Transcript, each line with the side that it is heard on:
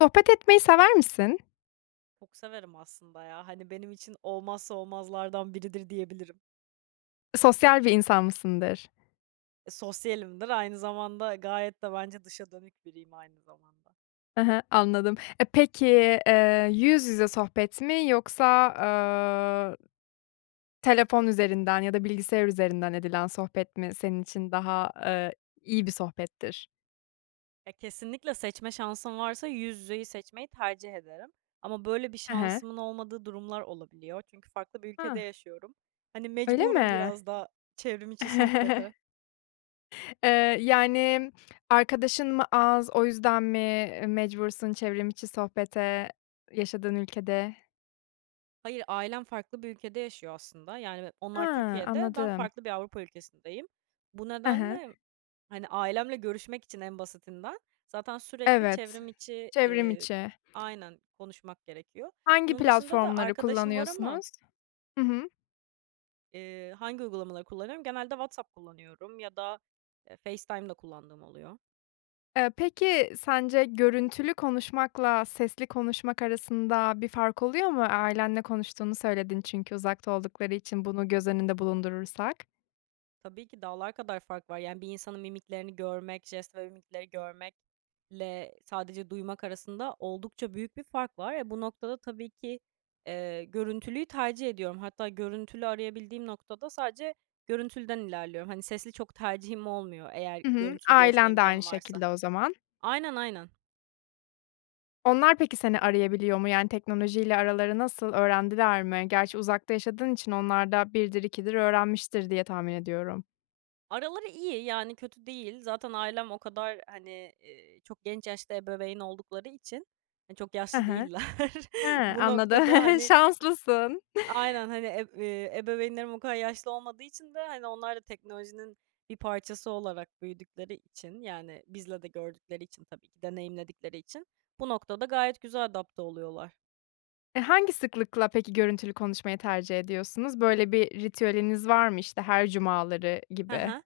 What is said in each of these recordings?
left: Sohbet etmeyi sever misin?
right: Çok severim aslında ya. Hani, benim için olmazsa olmazlardan biridir diyebilirim.
left: Sosyal bir insan mısındır?
right: E, sosyalimdir aynı zamanda gayet de bence dışa dönük biriyim aynı zamanda.
left: Hı hı, anladım. E, peki, eee, yüz yüze sohbet mi yoksa, aaa telefon üzerinden ya da bilgisayar üzerinden edilen sohbet mi senin için daha, ııı, iyi bir sohbettir?
right: Ya, kesinlikle seçme şansım varsa yüz yüzeyi seçmeyi tercih ederim. Ama böyle bir
left: Hı hı.
right: şansımın olmadığı durumlar olabiliyor çünkü farklı bir ülkede
left: Ha!
right: yaşıyorum. Hani,
left: Öyle
right: mecburum
left: mi?
right: biraz da çevrim içi sohbete.
left: Eee, yani, arkadaşın mı az, o yüzden mi e mecbursun çevrim içi sohbete yaşadığın ülkede?
right: Hayır, ailem farklı bir ülkede yaşıyor aslında. Yani, be onlar
left: Hıı,
right: Türkiye'de, ben
left: anladım.
right: farklı bir Avrupa ülkesindeyim. Bu
left: Hı hı.
right: nedenle, hani, ailemle görüşmek için en basitinden, zaten sürekli
left: Evet,
right: çevrim içi
left: çevrim
right: iii,
left: içi.
right: aynen konuşmak gerekiyor.
left: Hangi
right: Bunun dışında da
left: platformları
right: arkadaşım var ama
left: kullanıyorsunuz? Hı hı.
right: Iıı, hangi uygulamaları kullanıyorum? Genelde WhatsApp kullanıyorum ya da, eee, FaceTime da kullandığım oluyor.
left: Eee, peki, sence görüntülü konuşmakla sesli konuşmak arasında bir fark oluyor mu? Ailenle konuştuğunu söyledin çünkü uzakta oldukları için bunu göz önünde bulundurursak?
right: Tabii ki dağlar kadar fark var. Yani, bir insanın mimiklerini görmek, jest ve mimikleri görmekle sadece duymak arasında oldukça büyük bir fark var. E, bu noktada tabii ki, eee, görüntülüyü tercih ediyorum. Hatta görüntülü arayabildiğim noktada sadece görüntülüden ilerliyorum. Hani, sesli çok tercihim olmuyor, eğer
left: Hı hı,
right: görüntülü görüşme
left: ailen de aynı
right: imkânım varsa.
left: şekilde o zaman.
right: Aynen, aynen.
left: Onlar peki, seni arayabiliyor mu? Yani, teknoloji ile araları nasıl, öğrendiler mi? Gerçi uzakta yaşadığın için onlar da 1'dir 2'dir öğrenmiştir diye tahmin ediyorum.
right: Araları iyi, yani, kötü değil. Zaten ailem o kadar, hani, ııı, çok genç yaşta ebeveyn oldukları için, hani, çok
left: Hı
right: yaşlı
left: hı.
right: değiller.
left: Hıı.
right: Bu
left: Anladım,
right: noktada, hani
left: şanslısın.
right: Aynen. Hani, ev ııı, ebeveynlerim o kadar yaşlı olmadığı için de, hani, onlar da teknolojinin bir parçası olarak büyüdükleri için, yani, bizle de gördükleri için tabii ki deneyimledikleri için bu noktada gayet güzel adapte oluyorlar.
left: E, hangi sıklıkla peki görüntülü konuşmayı tercih ediyorsunuz? Böyle bir ritüeliniz var mı, işte, her cumaları
right: Hı
left: gibi?
right: hı.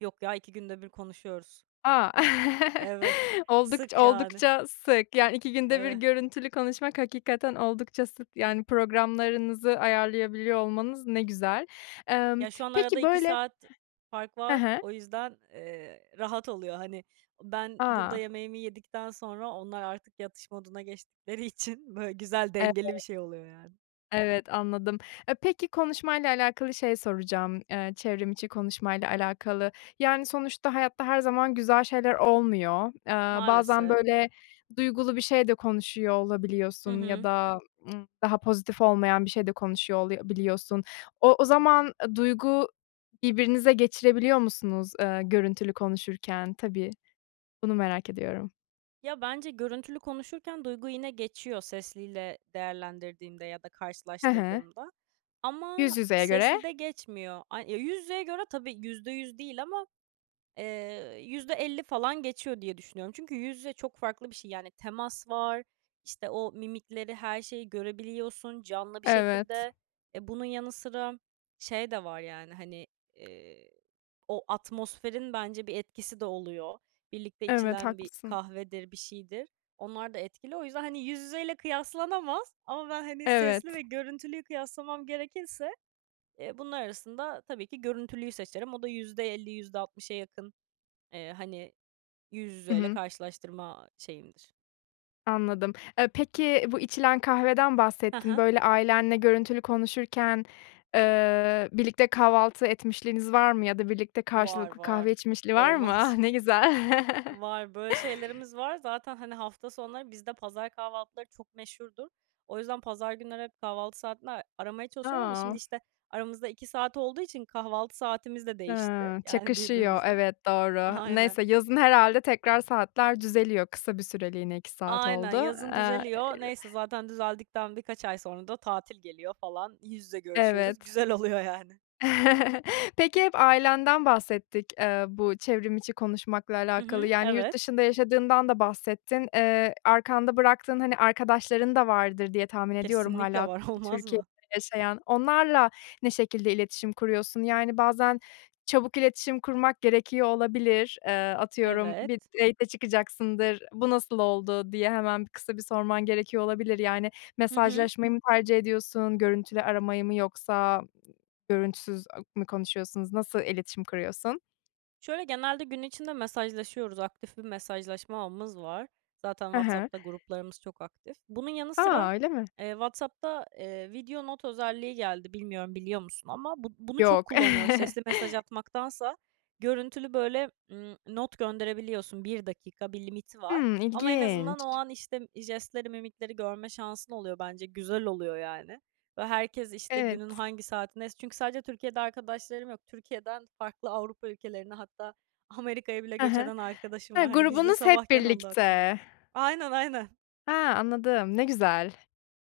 right: Yok ya, 2 günde 1 konuşuyoruz.
left: A!
right: Evet.
left: Oldukç
right: Sık yani.
left: oldukça sık, yani, 2 günde 1
right: Eve
left: görüntülü konuşmak hakikaten oldukça sık, yani, programlarınızı ayarlayabiliyor olmanız ne güzel. Emm,
right: Ya, şu an arada
left: peki,
right: 2
left: böyle
right: saat fark
left: Hı
right: var.
left: hı.
right: O yüzden, eee, rahat oluyor. Hani, ben burada
left: A!
right: yemeğimi yedikten sonra onlar artık yatış moduna geçtikleri için böyle güzel,
left: Evet.
right: dengeli bir şey oluyor yani.
left: Evet, anladım. E, peki konuşmayla alakalı şey soracağım; eee, çevrim içi konuşmayla alakalı. Yani, sonuçta hayatta her zaman güzel şeyler olmuyor. Iıı, bazen,
right: Maalesef.
left: böyle, duygulu bir şey de konuşuyor
right: Hı
left: olabiliyorsun ya
right: hı.
left: da, ımm, daha pozitif olmayan bir şey de konuşuyor oluyo biliyorsun. O o zaman, aaa, duygu birbirinize geçirebiliyor musunuz, ııı, görüntülü konuşurken? Tabii, bunu merak ediyorum.
right: Ya, bence görüntülü konuşurken duygu yine geçiyor sesliyle değerlendirdiğimde ya da
left: Hı hı.
right: karşılaştırdığımda.
left: Yüz
right: Ama
left: yüzeye göre.
right: seslide geçmiyor. A ya, yüz yüzeye göre tabii %100 değil ama, eee, %50 falan geçiyor diye düşünüyorum. Çünkü yüz yüze çok farklı bir şey. Yani, temas var, işte, o mimikleri, her şeyi görebiliyorsun canlı bir
left: Evet.
right: şekilde. E, bunun yanı sıra şey de var, yani, hani, eee, o atmosferin bence bir etkisi de oluyor. Birlikte
left: Evet,
right: içilen bir
left: haklısın.
right: kahvedir, bir şeydir. Onlar da etkili. O yüzden, hani, yüz yüzeyle kıyaslanamaz ama ben, hani, sesli ve
left: Evet.
right: görüntülüyü kıyaslamam gerekirse, eee, bunlar arasında tabii ki görüntülüyü seçerim. O da %50 %60 yakın, eee, hani, yüz
left: Hı
right: yüzeyle
left: hı.
right: karşılaştırma şeyimdir.
left: Anladım. Eee, peki bu içilen kahveden
right: Hı
left: bahsettin,
right: hı.
left: böyle ailenle görüntülü konuşurken, ııı, birlikte kahvaltı etmişliğiniz var mı ya da birlikte
right: Var,
left: karşılıklı
right: var.
left: kahve içmişliği var mı? Ah,
right: Olmaz mı?
left: ne güzel.
right: Var. Böyle şeylerimiz var. Zaten, hani, hafta sonları bizde pazar kahvaltıları çok meşhurdur. O yüzden pazar günleri hep kahvaltı saatinde a aramaya çalışıyorum ama şimdi,
left: A!
right: işte, aramızda 2 saat olduğu için kahvaltı saatimiz de değişti,
left: Hıı,
right: yani,
left: çakışıyor.
right: birbirimizle.
left: Evet, doğru.
right: Aynen.
left: Neyse, yazın herhâlde tekrar saatler düzeliyor, kısa bir süreliğine 2 saat
right: Aynen,
left: oldu,
right: yazın
left: eee
right: düzeliyor. Neyse, zaten düzeldikten birkaç ay sonra da tatil geliyor falan, yüz yüze görüşüyoruz.
left: Evet.
right: Güzel oluyor yani.
left: Peki, hep ailenden bahsettik, eee, bu çevrim içi konuşmakla
right: Hı
left: alakalı,
right: hı,
left: yani, yurt
right: evet.
left: dışında yaşadığından da bahsettin. Eee, arkanda bıraktığın, hani, arkadaşların da vardır diye tahmin ediyorum
right: Kesinlikle
left: hâlâ
right: var, olmaz
left: Türkiye'de
right: mı?
left: yaşayan. Onlarla ne şekilde iletişim kuruyorsun? Yani, bazen çabuk iletişim kurmak gerekiyor olabilir. Eee, atıyorum, bir
right: Evet.
left: date'e çıkacaksındır, "Bu nasıl oldu?" diye hemen bir kısa bir sorman gerekiyor olabilir. Yani,
right: Hı hı.
left: mesajlaşmayı mı tercih ediyorsun, görüntülü aramayı mı yoksa görüntüsüz a mü konuşuyorsunuz, nasıl iletişim kuruyorsun?
right: Şöyle, genelde gün içinde mesajlaşıyoruz, aktif bir mesajlaşma ağımız var. Zaten
left: Hı hı.
right: WhatsApp'ta gruplarımız çok aktif. Bunun yanı sıra,
left: A! Öyle mi?
right: eee, WhatsApp'ta, eee, video not özelliği geldi. Bilmiyorum biliyor musun ama bu bunu çok
left: Yok.
right: kullanıyoruz. Sesli mesaj atmaktansa görüntülü böyle, ımm, not gönderebiliyorsun. 1 dakika bir limiti var
left: Hımm,
right: ama en azından o
left: ilginç.
right: an, işte, jestleri, mimikleri görme şansın oluyor bence, güzel oluyor yani. Ve herkes, işte, günün
left: Evet.
right: hangi saatindeyse Çünkü sadece Türkiye'de arkadaşlarım yok, Türkiye'den farklı Avrupa ülkelerine, hatta Amerika'ya bile
left: Hı
right: göç
left: hı.
right: eden arkadaşım
left: Hıı,
right: var, hani, bizde
left: grubunuz hep
right: sabahken onda akşam.
left: birlikte.
right: Aynen, aynen.
left: He, anladım, ne güzel.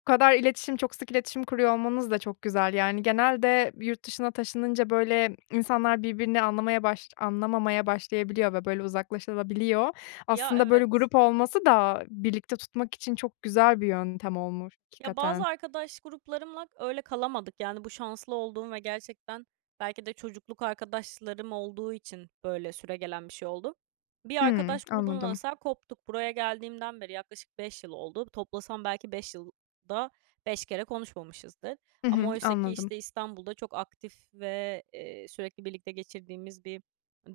left: Bu kadar iletişim, çok sık iletişim kuruyor olmanız da çok güzel, yani, genelde yurt dışına taşınınca, böyle, insanlar birbirini anlamaya baş anlamamaya başlayabiliyor ve, böyle, uzaklaşılabiliyor da.
right: Ya,
left: Aslında böyle
right: evet.
left: grup olması da birlikte tutmak için çok güzel bir yöntem olmuş
right: Ya, bazı
left: hakikaten.
right: arkadaş gruplarımla öyle kalamadık. Yani, bu şanslı olduğum ve gerçekten belki de çocukluk arkadaşlarım olduğu için böyle süregelen bir şey oldu. Bir
left: Hıı,
right: arkadaş grubundan
left: anladım.
right: mesela koptuk. Buraya geldiğimden beri yaklaşık 5 yıl oldu. Toplasam belki 5 yılda 5 kere konuşmamışızdır.
left: Hı
right: Ama
left: hı,
right: oysaki,
left: anladım.
right: işte, İstanbul'da çok aktif ve, eee, sürekli birlikte geçirdiğimiz bir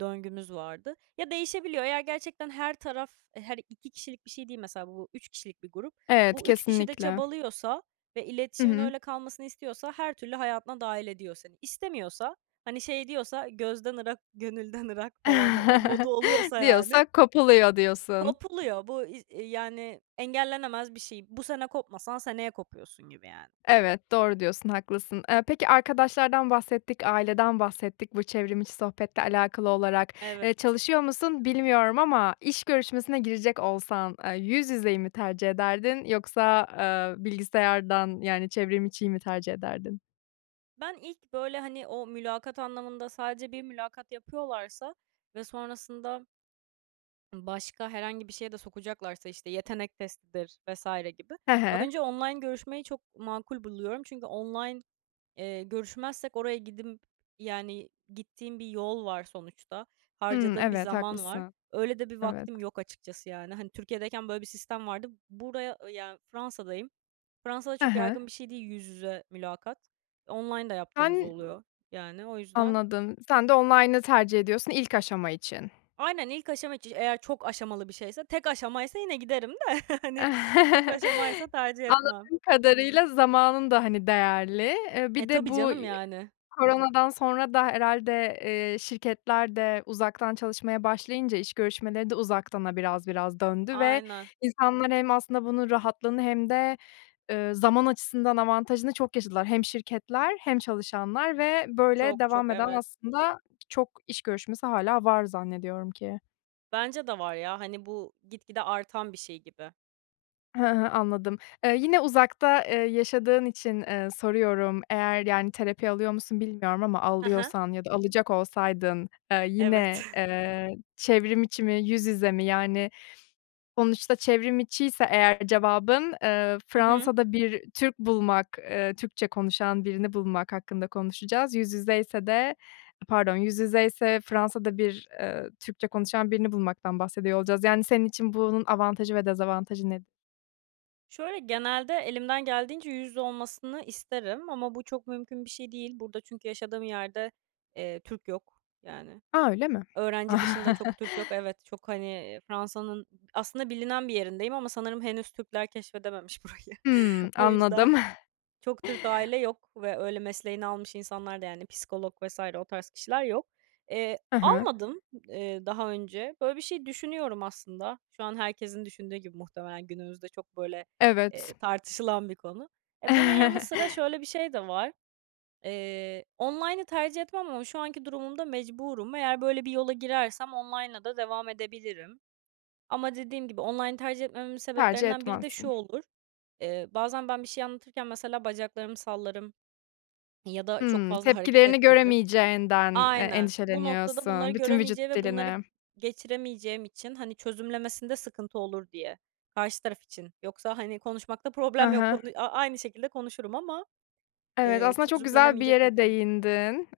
right: döngümüz vardı. Ya, değişebiliyor. Eğer gerçekten her taraf, her 2 kişilik bir şey değil mesela bu 3 kişilik bir grup,
left: Evet,
right: bu 3 kişi de
left: kesinlikle.
right: çabalıyorsa ve
left: Hı
right: iletişimin
left: hı.
right: öyle kalmasını istiyorsa her türlü hayatına dâhil ediyor seni. İstemiyorsa, hani şey diyorsa gözden gönülden ırak falan o modu oluyorsa yani
left: Diyorsa kopuluyor diyorsun.
right: kopuluyor. Bu i eee, yani, engellenemez bir şey. Bu sene kopmasan seneye kopuyorsun gibi yani.
left: Evet, doğru diyorsun, haklısın. Eee, peki arkadaşlardan bahsettik, aileden bahsettik bu çevrim içi sohbetle alakalı olarak. Eee,
right: Evet.
left: çalışıyor musun bilmiyorum ama iş görüşmesine girecek olsan, eee, yüz yüzeyi mi tercih ederdin yoksa, eee, bilgisayardan, yani, çevrim içiyi mi tercih ederdin?
right: Ben, ilk böyle, hani, o mülakat anlamında sadece bir mülakat yapıyorlarsa ve sonrasında ımm, başka herhangi bir şeye de sokacaklarsa, işte, yetenek testidir vs gibi
left: Hı hı.
right: önce online görüşmeyi çok makul buluyorum çünkü online, eee, görüşmezsek oraya gidimp yani, gittiğim bir yol var sonuçta.
left: Hıı,
right: Harcadığım bir
left: evet
right: zaman var.
left: haklısın.
right: Öyle de bir
left: Evet.
right: vaktim yok açıkçası yani. Hani, Türkiye'deyken böyle bir sistem vardı. Buraya, yani, Fransa'dayım, Fransa'da
left: Hı
right: çok
left: hı.
right: yaygın bir şey değil yüz yüze mülakat. Online da yaptığımız
left: Sen
right: oluyor, yani, o yüzden
left: Anladım, sen de online'ı tercih ediyorsun ilk aşama için.
right: Aynen, ilk aşama içi Eğer çok aşamalı bir şeyse, tek aşamaysa yine giderim de, hani, çok aşamaysa tercih etmem.
left: Anladığım kadarıyla zamanın da, hani, değerli. Eee,
right: E,
left: bir de
right: tabii
left: bu
right: canım yani.
left: koronadan sonra da herhâlde, eee, şirketler de uzaktan çalışmaya başlayınca iş görüşmeleri de uzaktana biraz biraz döndü ve
right: Aynen.
left: insanlar, hem aslında bunun rahatlığını hem de, eee, zaman açısından avantajını çok yaşadılar. Hem şirketler hem çalışanlar ve böyle
right: Çok,
left: devam
right: çok,
left: eden
right: evet.
left: aslında çok iş görüşmesi hâlâ var zannediyorum ki.
right: Bence de var ya, hani, bu gitgide artan bir şey gibi.
left: Hı hı, anladım. Eee, yine uzakta, eee, yaşadığın için, eee, soruyorum, eğer, yani, terapi alıyor musun, bilmiyorum ama
right: Hı hı.
left: alıyorsan ya da alacak olsaydın, eee, yine,
right: Evet.
left: eee, çevrim içi mi, yüz yüze mi? Yani, sonuçta çevrim içiyse eğer cevabın, eee,
right: Hı hı.
left: Fransa'da bir Türk bulmak, eee, Türkçe konuşan birini bulmak hakkında konuşacağız. Yüz yüzeyse de pardon, yüz yüzeyse Fransa'da bir ııı, Türkçe konuşan birini bulmaktan bahsediyor olacağız, yani, senin için bunun avantajı ve dezavantajı nedir?
right: Şöyle, genelde elimden geldiğince yüz yüze olmasını isterim ama bu çok mümkün bir şey değil. Burada çünkü yaşadığım yerde, eee, Türk yok, yani.
left: A! Öyle mi?
right: Öğrenci dışında çok Türk yok, evet, çok, hani, Fransa'nın aslında bilinen bir yerindeyim ama sanırım henüz Türkler keşfedememiş burayı.
left: Hıı,
right: O yüzden,
left: anladım.
right: çok Türk aile yok ve öyle mesleğini almış insanlar da, yani, psikolog vs. o tarz kişiler yok. Eee,
left: Hı hı.
right: almadım, eee, daha önce. Böyle bir şey düşünüyorum aslında. Şu an herkesin düşündüğü gibi muhtemelen, günümüzde çok böyle,
left: Evet.
right: eee, tartışılan bir konu. E, bunun yanı sıra şöyle bir şey de var. Eee, online'ı tercih etmem ama şu anki durumumda mecburum. Eğer böyle bir yola girersem online'la da devam edebilirim. Ama dediğim gibi online'ı tercih etmememin
left: Tercih
right: sebeplerinden biri de
left: etmezsin.
right: şu olur, eee, bazen ben bir şey anlatırken, mesela, bacaklarımı sallarım ya da çok
left: Hıı.
right: fazla hareket
left: Tepkilerini
right: ettiririm.
left: göremeyeceğinden, eee,
right: Aynen. Bu noktada bunları
left: endişeleniyorsun, bütün vücut
right: göremeyeceği ve bunları
left: dilini.
right: geçiremeyeceğim için, hani, çözümlemesinde sıkıntı olur diye. Karşı taraf için. Yoksa, hani, konuşmakta
left: Hı
right: problem yok.
left: hı.
right: Konu a a aynı şekilde konuşurum ama,
left: Evet,
right: eee,
left: aslında çok güzel bir
right: çözümlenemeyecek
left: yere
right: hareketlerim
left: değindin.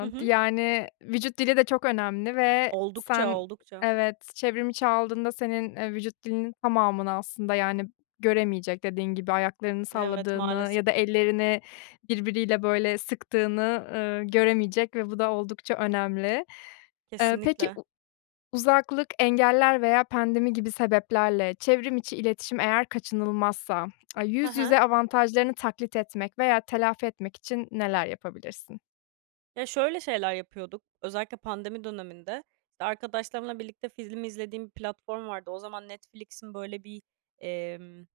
right: Hı hı.
left: yani, vücut dili de çok önemli ve
right: Oldukça,
left: sen
right: oldukça.
left: evet, çevrim içi aldığında senin, eee, vücut dilinin tamamını aslında, yani, göremeyecek, dediğin gibi ayaklarını
right: Evet,
left: salladığını
right: maalesef.
left: ya da ellerini birbiriyle, böyle, sıktığını, ııı, göremeyecek ve bu da oldukça önemli. Eee, peki,
right: Kesinlikle.
left: u uzaklık, engeller veya pandemi gibi sebeplerle çevrim içi iletişim eğer kaçınılmazsa, aaa,
right: Hı
left: yüz
right: hı.
left: yüze avantajlarını taklit etmek veya telafi etmek için neler yapabilirsin?
right: Ya, şöyle şeyler yapıyorduk, özellikle pandemi döneminde, işte, arkadaşlarımla birlikte film izlediğim bir platform vardı. O zaman Netflix'in, böyle bir, emm,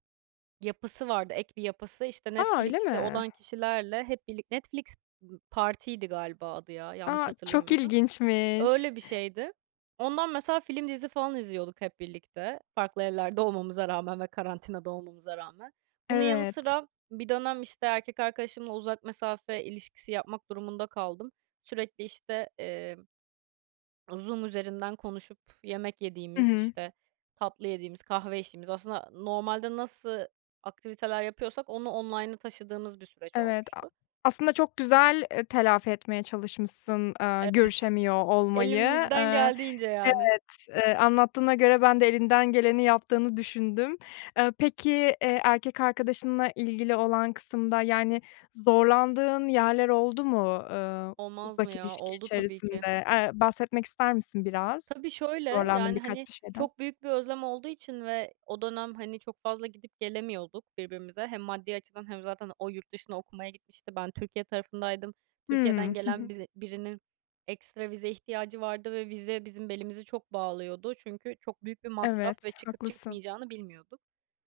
right: yapısı vardı, ek bir yapısı, işte,
left: A, öyle
right: Netflix'i
left: mi?
right: olan kişilerle hep birlik Netflix, ımm, partiydi galiba adı ya, yanlış
left: A, çok
right: hatırlamıyorsam.
left: ilginçmiş.
right: Öyle bir şeydi. Ondan mesela film dizi falan izliyorduk hep birlikte, farklı evlerde olmamıza rağmen ve karantinada olmamıza rağmen. Bunun yanı
left: Evet.
right: sıra bir dönem, işte, erkek arkadaşımla uzak mesafe ilişkisi yapmak durumunda kaldım. Sürekli, işte, eee, Zoom üzerinden konuşup, yemek
left: Hı
right: yediğimiz,
left: hı.
right: işte, tatlı yediğimiz, kahve içtiğimiz, aslında normalde nasıl aktiviteler yapıyorsak onu online'a taşıdığımız bir süreç
left: Evet, a
right: olmuştu.
left: aslında çok güzel, eee, telafi etmeye çalışmışsın, aaa,
right: Evet.
left: görüşemiyor olmayı.
right: Elimizden
left: Eee,
right: geldiğince,
left: evet,
right: yani.
left: eee, anlattığına göre ben de elinden geleni yaptığını düşündüm. Eee, peki, eee, erkek arkadaşınla ilgili olan kısımda, yani, zorlandığın yerler oldu mu, eee,
right: Olmaz mı
left: uzak
right: ya?
left: ilişki
right: Oldu tabii ki.
left: içerisinde? Eee, bahsetmek ister misin biraz,
right: Tabii şöyle,
left: zorlandığın
right: yani,
left: birkaç
right: hani,
left: şeyden?
right: çok büyük bir özlem olduğu için ve o dönem, hani, çok fazla gidip gelemiyorduk birbirimize. Hem maddi açıdan hem zaten o yurt dışına okumaya gitmişti, ben Türkiye tarafındaydım. Türkiye'den
left: Hıı, hı
right: gelen
left: hı.
right: biz birinin ekstra vize ihtiyacı vardı ve vize bizim belimizi çok bağlıyordu. Çünkü çok büyük bir masraf ve
left: Evet,
right: çıkıp
left: haklısın.
right: çıkmayacağını bilmiyorduk.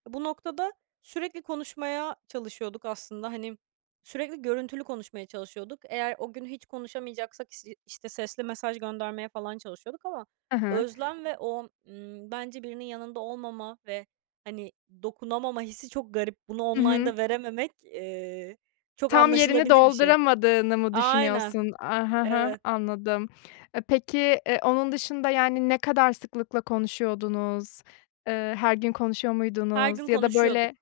right: Bu noktada sürekli konuşmaya çalışıyorduk aslında. Hani, sürekli görüntülü konuşmaya çalışıyorduk. Eğer o gün hiç konuşamayacaksak, is işte, sesli mesaj göndermeye falan çalışıyorduk ama
left: I hı.
right: özlem ve o, ımm, bence birinin yanında olmama ve, hani, dokunamama hissi çok garip. Bunu
left: I hı.
right: online'da verememek, eee, çok
left: Tam yerini
right: anlaşılabilir bir şey.
left: dolduramadığını mı
right: Aynen.
left: düşünüyorsun? Aaa, hı hı,
right: Evet.
left: anladım. Eee, peki, eee, onun dışında, yani, ne kadar sıklıkla konuşuyordunuz? Eee, her gün konuşuyor
right: Her
left: muydunuz?
right: gün
left: Ya da,
right: konuşuyorduk.
left: böyle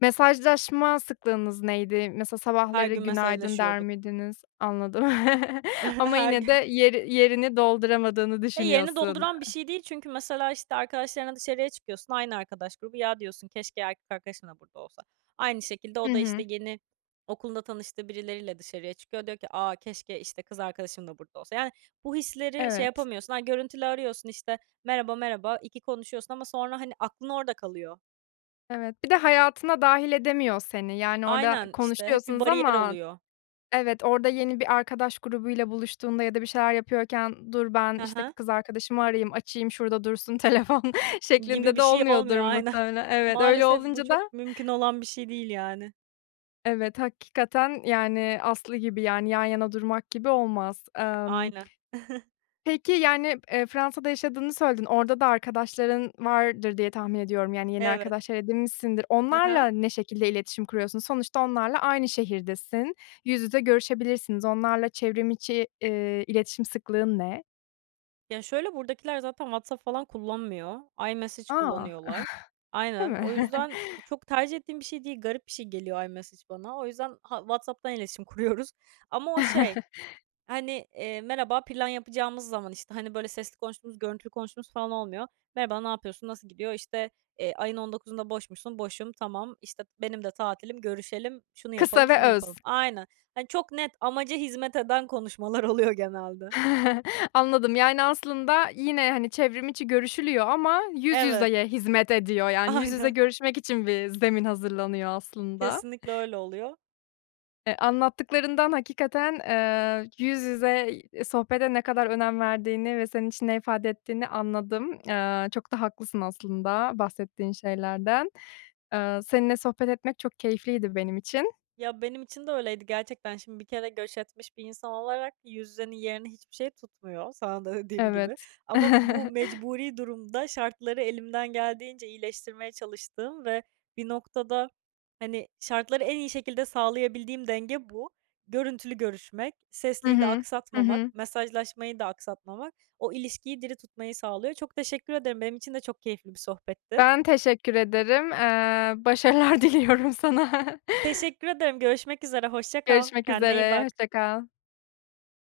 left: Mesajlaşma sıklığınız neydi? Mesela
right: Her
left: sabahları
right: gün
left: "günaydın" der
right: mesajlaşıyorduk.
left: miydiniz? Anladım. Ama
right: Her
left: yine de
right: gün.
left: yeri yerini dolduramadığını
right: Eee, yerini
left: düşünüyorsun.
right: dolduran bir şey değil çünkü mesela, işte, arkadaşlarınla dışarıya çıkıyorsun, aynı arkadaş grubu. Ya diyorsun, "Keşke erkek arkadaşım da burada olsa." Aynı şekilde
left: Hı
right: o da, işte,
left: hı.
right: yeni okulunda tanıştığı birileriyle dışarıya çıkıyor. Diyor ki, "A, keşke, işte, kız arkadaşım da burada olsa." Yani bu hisleri şey
left: Evet.
right: yapamıyorsun. Ha, görüntülü arıyorsun, işte, merhaba, merhaba, iki konuşuyorsun ama sonra, hani, aklın orada kalıyor.
left: Evet, bir de hayatına dâhil edemiyor seni, yani orada
right: Aynen, işte. Hep bir
left: konuşuyorsunuz
right: bariyer
left: ama
right: oluyor.
left: Evet, orada yeni bir arkadaş grubuyla buluştuğunda ya da bir şeyler yapıyorken, "Dur ben,
right: Hı
left: işte,
right: hı.
left: kız arkadaşımı arayayım, açayım, şurada dursun telefon."
right: Gibi
left: şeklinde
right: bir
left: de
right: şey
left: olmuyordur
right: olmuyor. Aynen.
left: muhtemelen. Evet, öyle
right: Maalesef bu
left: olunca da
right: çok mümkün olan bir şey değil yani.
left: Evet, hakikaten, yani, aslı gibi, yani, yan yana durmak gibi olmaz. Emm
right: Aynen.
left: Peki, yani, eee, Fransa'da yaşadığını söyledin, orada da arkadaşların vardır diye tahmin ediyorum. Yani, yeni
right: Evet.
left: arkadaşlar edinmişsindir.
right: Hı
left: Onlarla
right: hı.
left: ne şekilde iletişim kuruyorsun? Sonuçta onlarla aynı şehirdesin, yüz yüze görüşebilirsiniz. Onlarla çevrimiçi, eee, iletişim sıklığın ne?
right: Ya şöyle, buradakiler zaten WhatsApp falan kullanmıyor, iMessage
left: A!
right: kullanıyorlar.
left: Değil
right: Aynen. O
left: mi?
right: yüzden çok tercih ettiğim bir şey değil, garip bir şey geliyor iMessage bana. O yüzden ha WhatsApp'tan iletişim kuruyoruz. Ama o şey, hani, eee, merhaba plan yapacağımız zaman, işte, hani, böyle sesli konuştuğumuz, görüntülü konuştuğumuz falan olmuyor. "Merhaba, ne yapıyorsun, nasıl gidiyor?" İşte, eee, "Ayın 19'unda boş musun?" "Boşum." "Tamam." İşte, "Benim de tatilim, görüşelim." "Şunu
left: Kısa
right: yapalım,
left: ve
right: şunu
left: öz.
right: yapalım." Aynen. Hani, çok net, amaca hizmet eden konuşmalar oluyor genelde.
left: Anladım. Yani, aslında yine, hani, çevrim içi görüşülüyor ama yüz
right: Evet.
left: yüzeye hizmet ediyor, yani, yüz yüze
right: Aynen.
left: görüşmek için bir zemin hazırlanıyor aslında.
right: Kesinlikle öyle oluyor.
left: Eee, anlattıklarından hakikaten, eee, yüz yüze, iii, sohbete ne kadar önem verdiğini ve senin için ne ifade ettiğini anladım. Eee, çok da haklısın aslında bahsettiğin şeylerden. Iıı, seninle sohbet etmek çok keyifliydi benim için.
right: Ya, benim için de öyleydi gerçekten. Şimdi bir kere göç etmiş bir insan olarak yüz yüzenin yerini hiçbir şey tutmuyor, sana da dediğim gibi.
left: Evet.
right: Ama bu mecburi durumda şartları elimden geldiğince iyileştirmeye çalıştığım ve bir noktada, hani, şartları en iyi şekilde sağlayabildiğim denge bu. Görüntülü görüşmek,
left: Hı
right: sesliyi de
left: hı. Hı hı.
right: aksatmamak, mesajlaşmayı da aksatmamak o ilişkiyi diri tutmayı sağlıyor. Çok teşekkür ederim. Benim için de çok keyifli bir sohbetti.
left: Ben, teşekkür ederim. Eee, başarılar diliyorum sana.
right: Teşekkür ederim. Görüşmek üzere. Hoşça kal.
left: Görüşmek
right: Kendine iyi
left: üzere,
right: bak.
left: hoşça kal.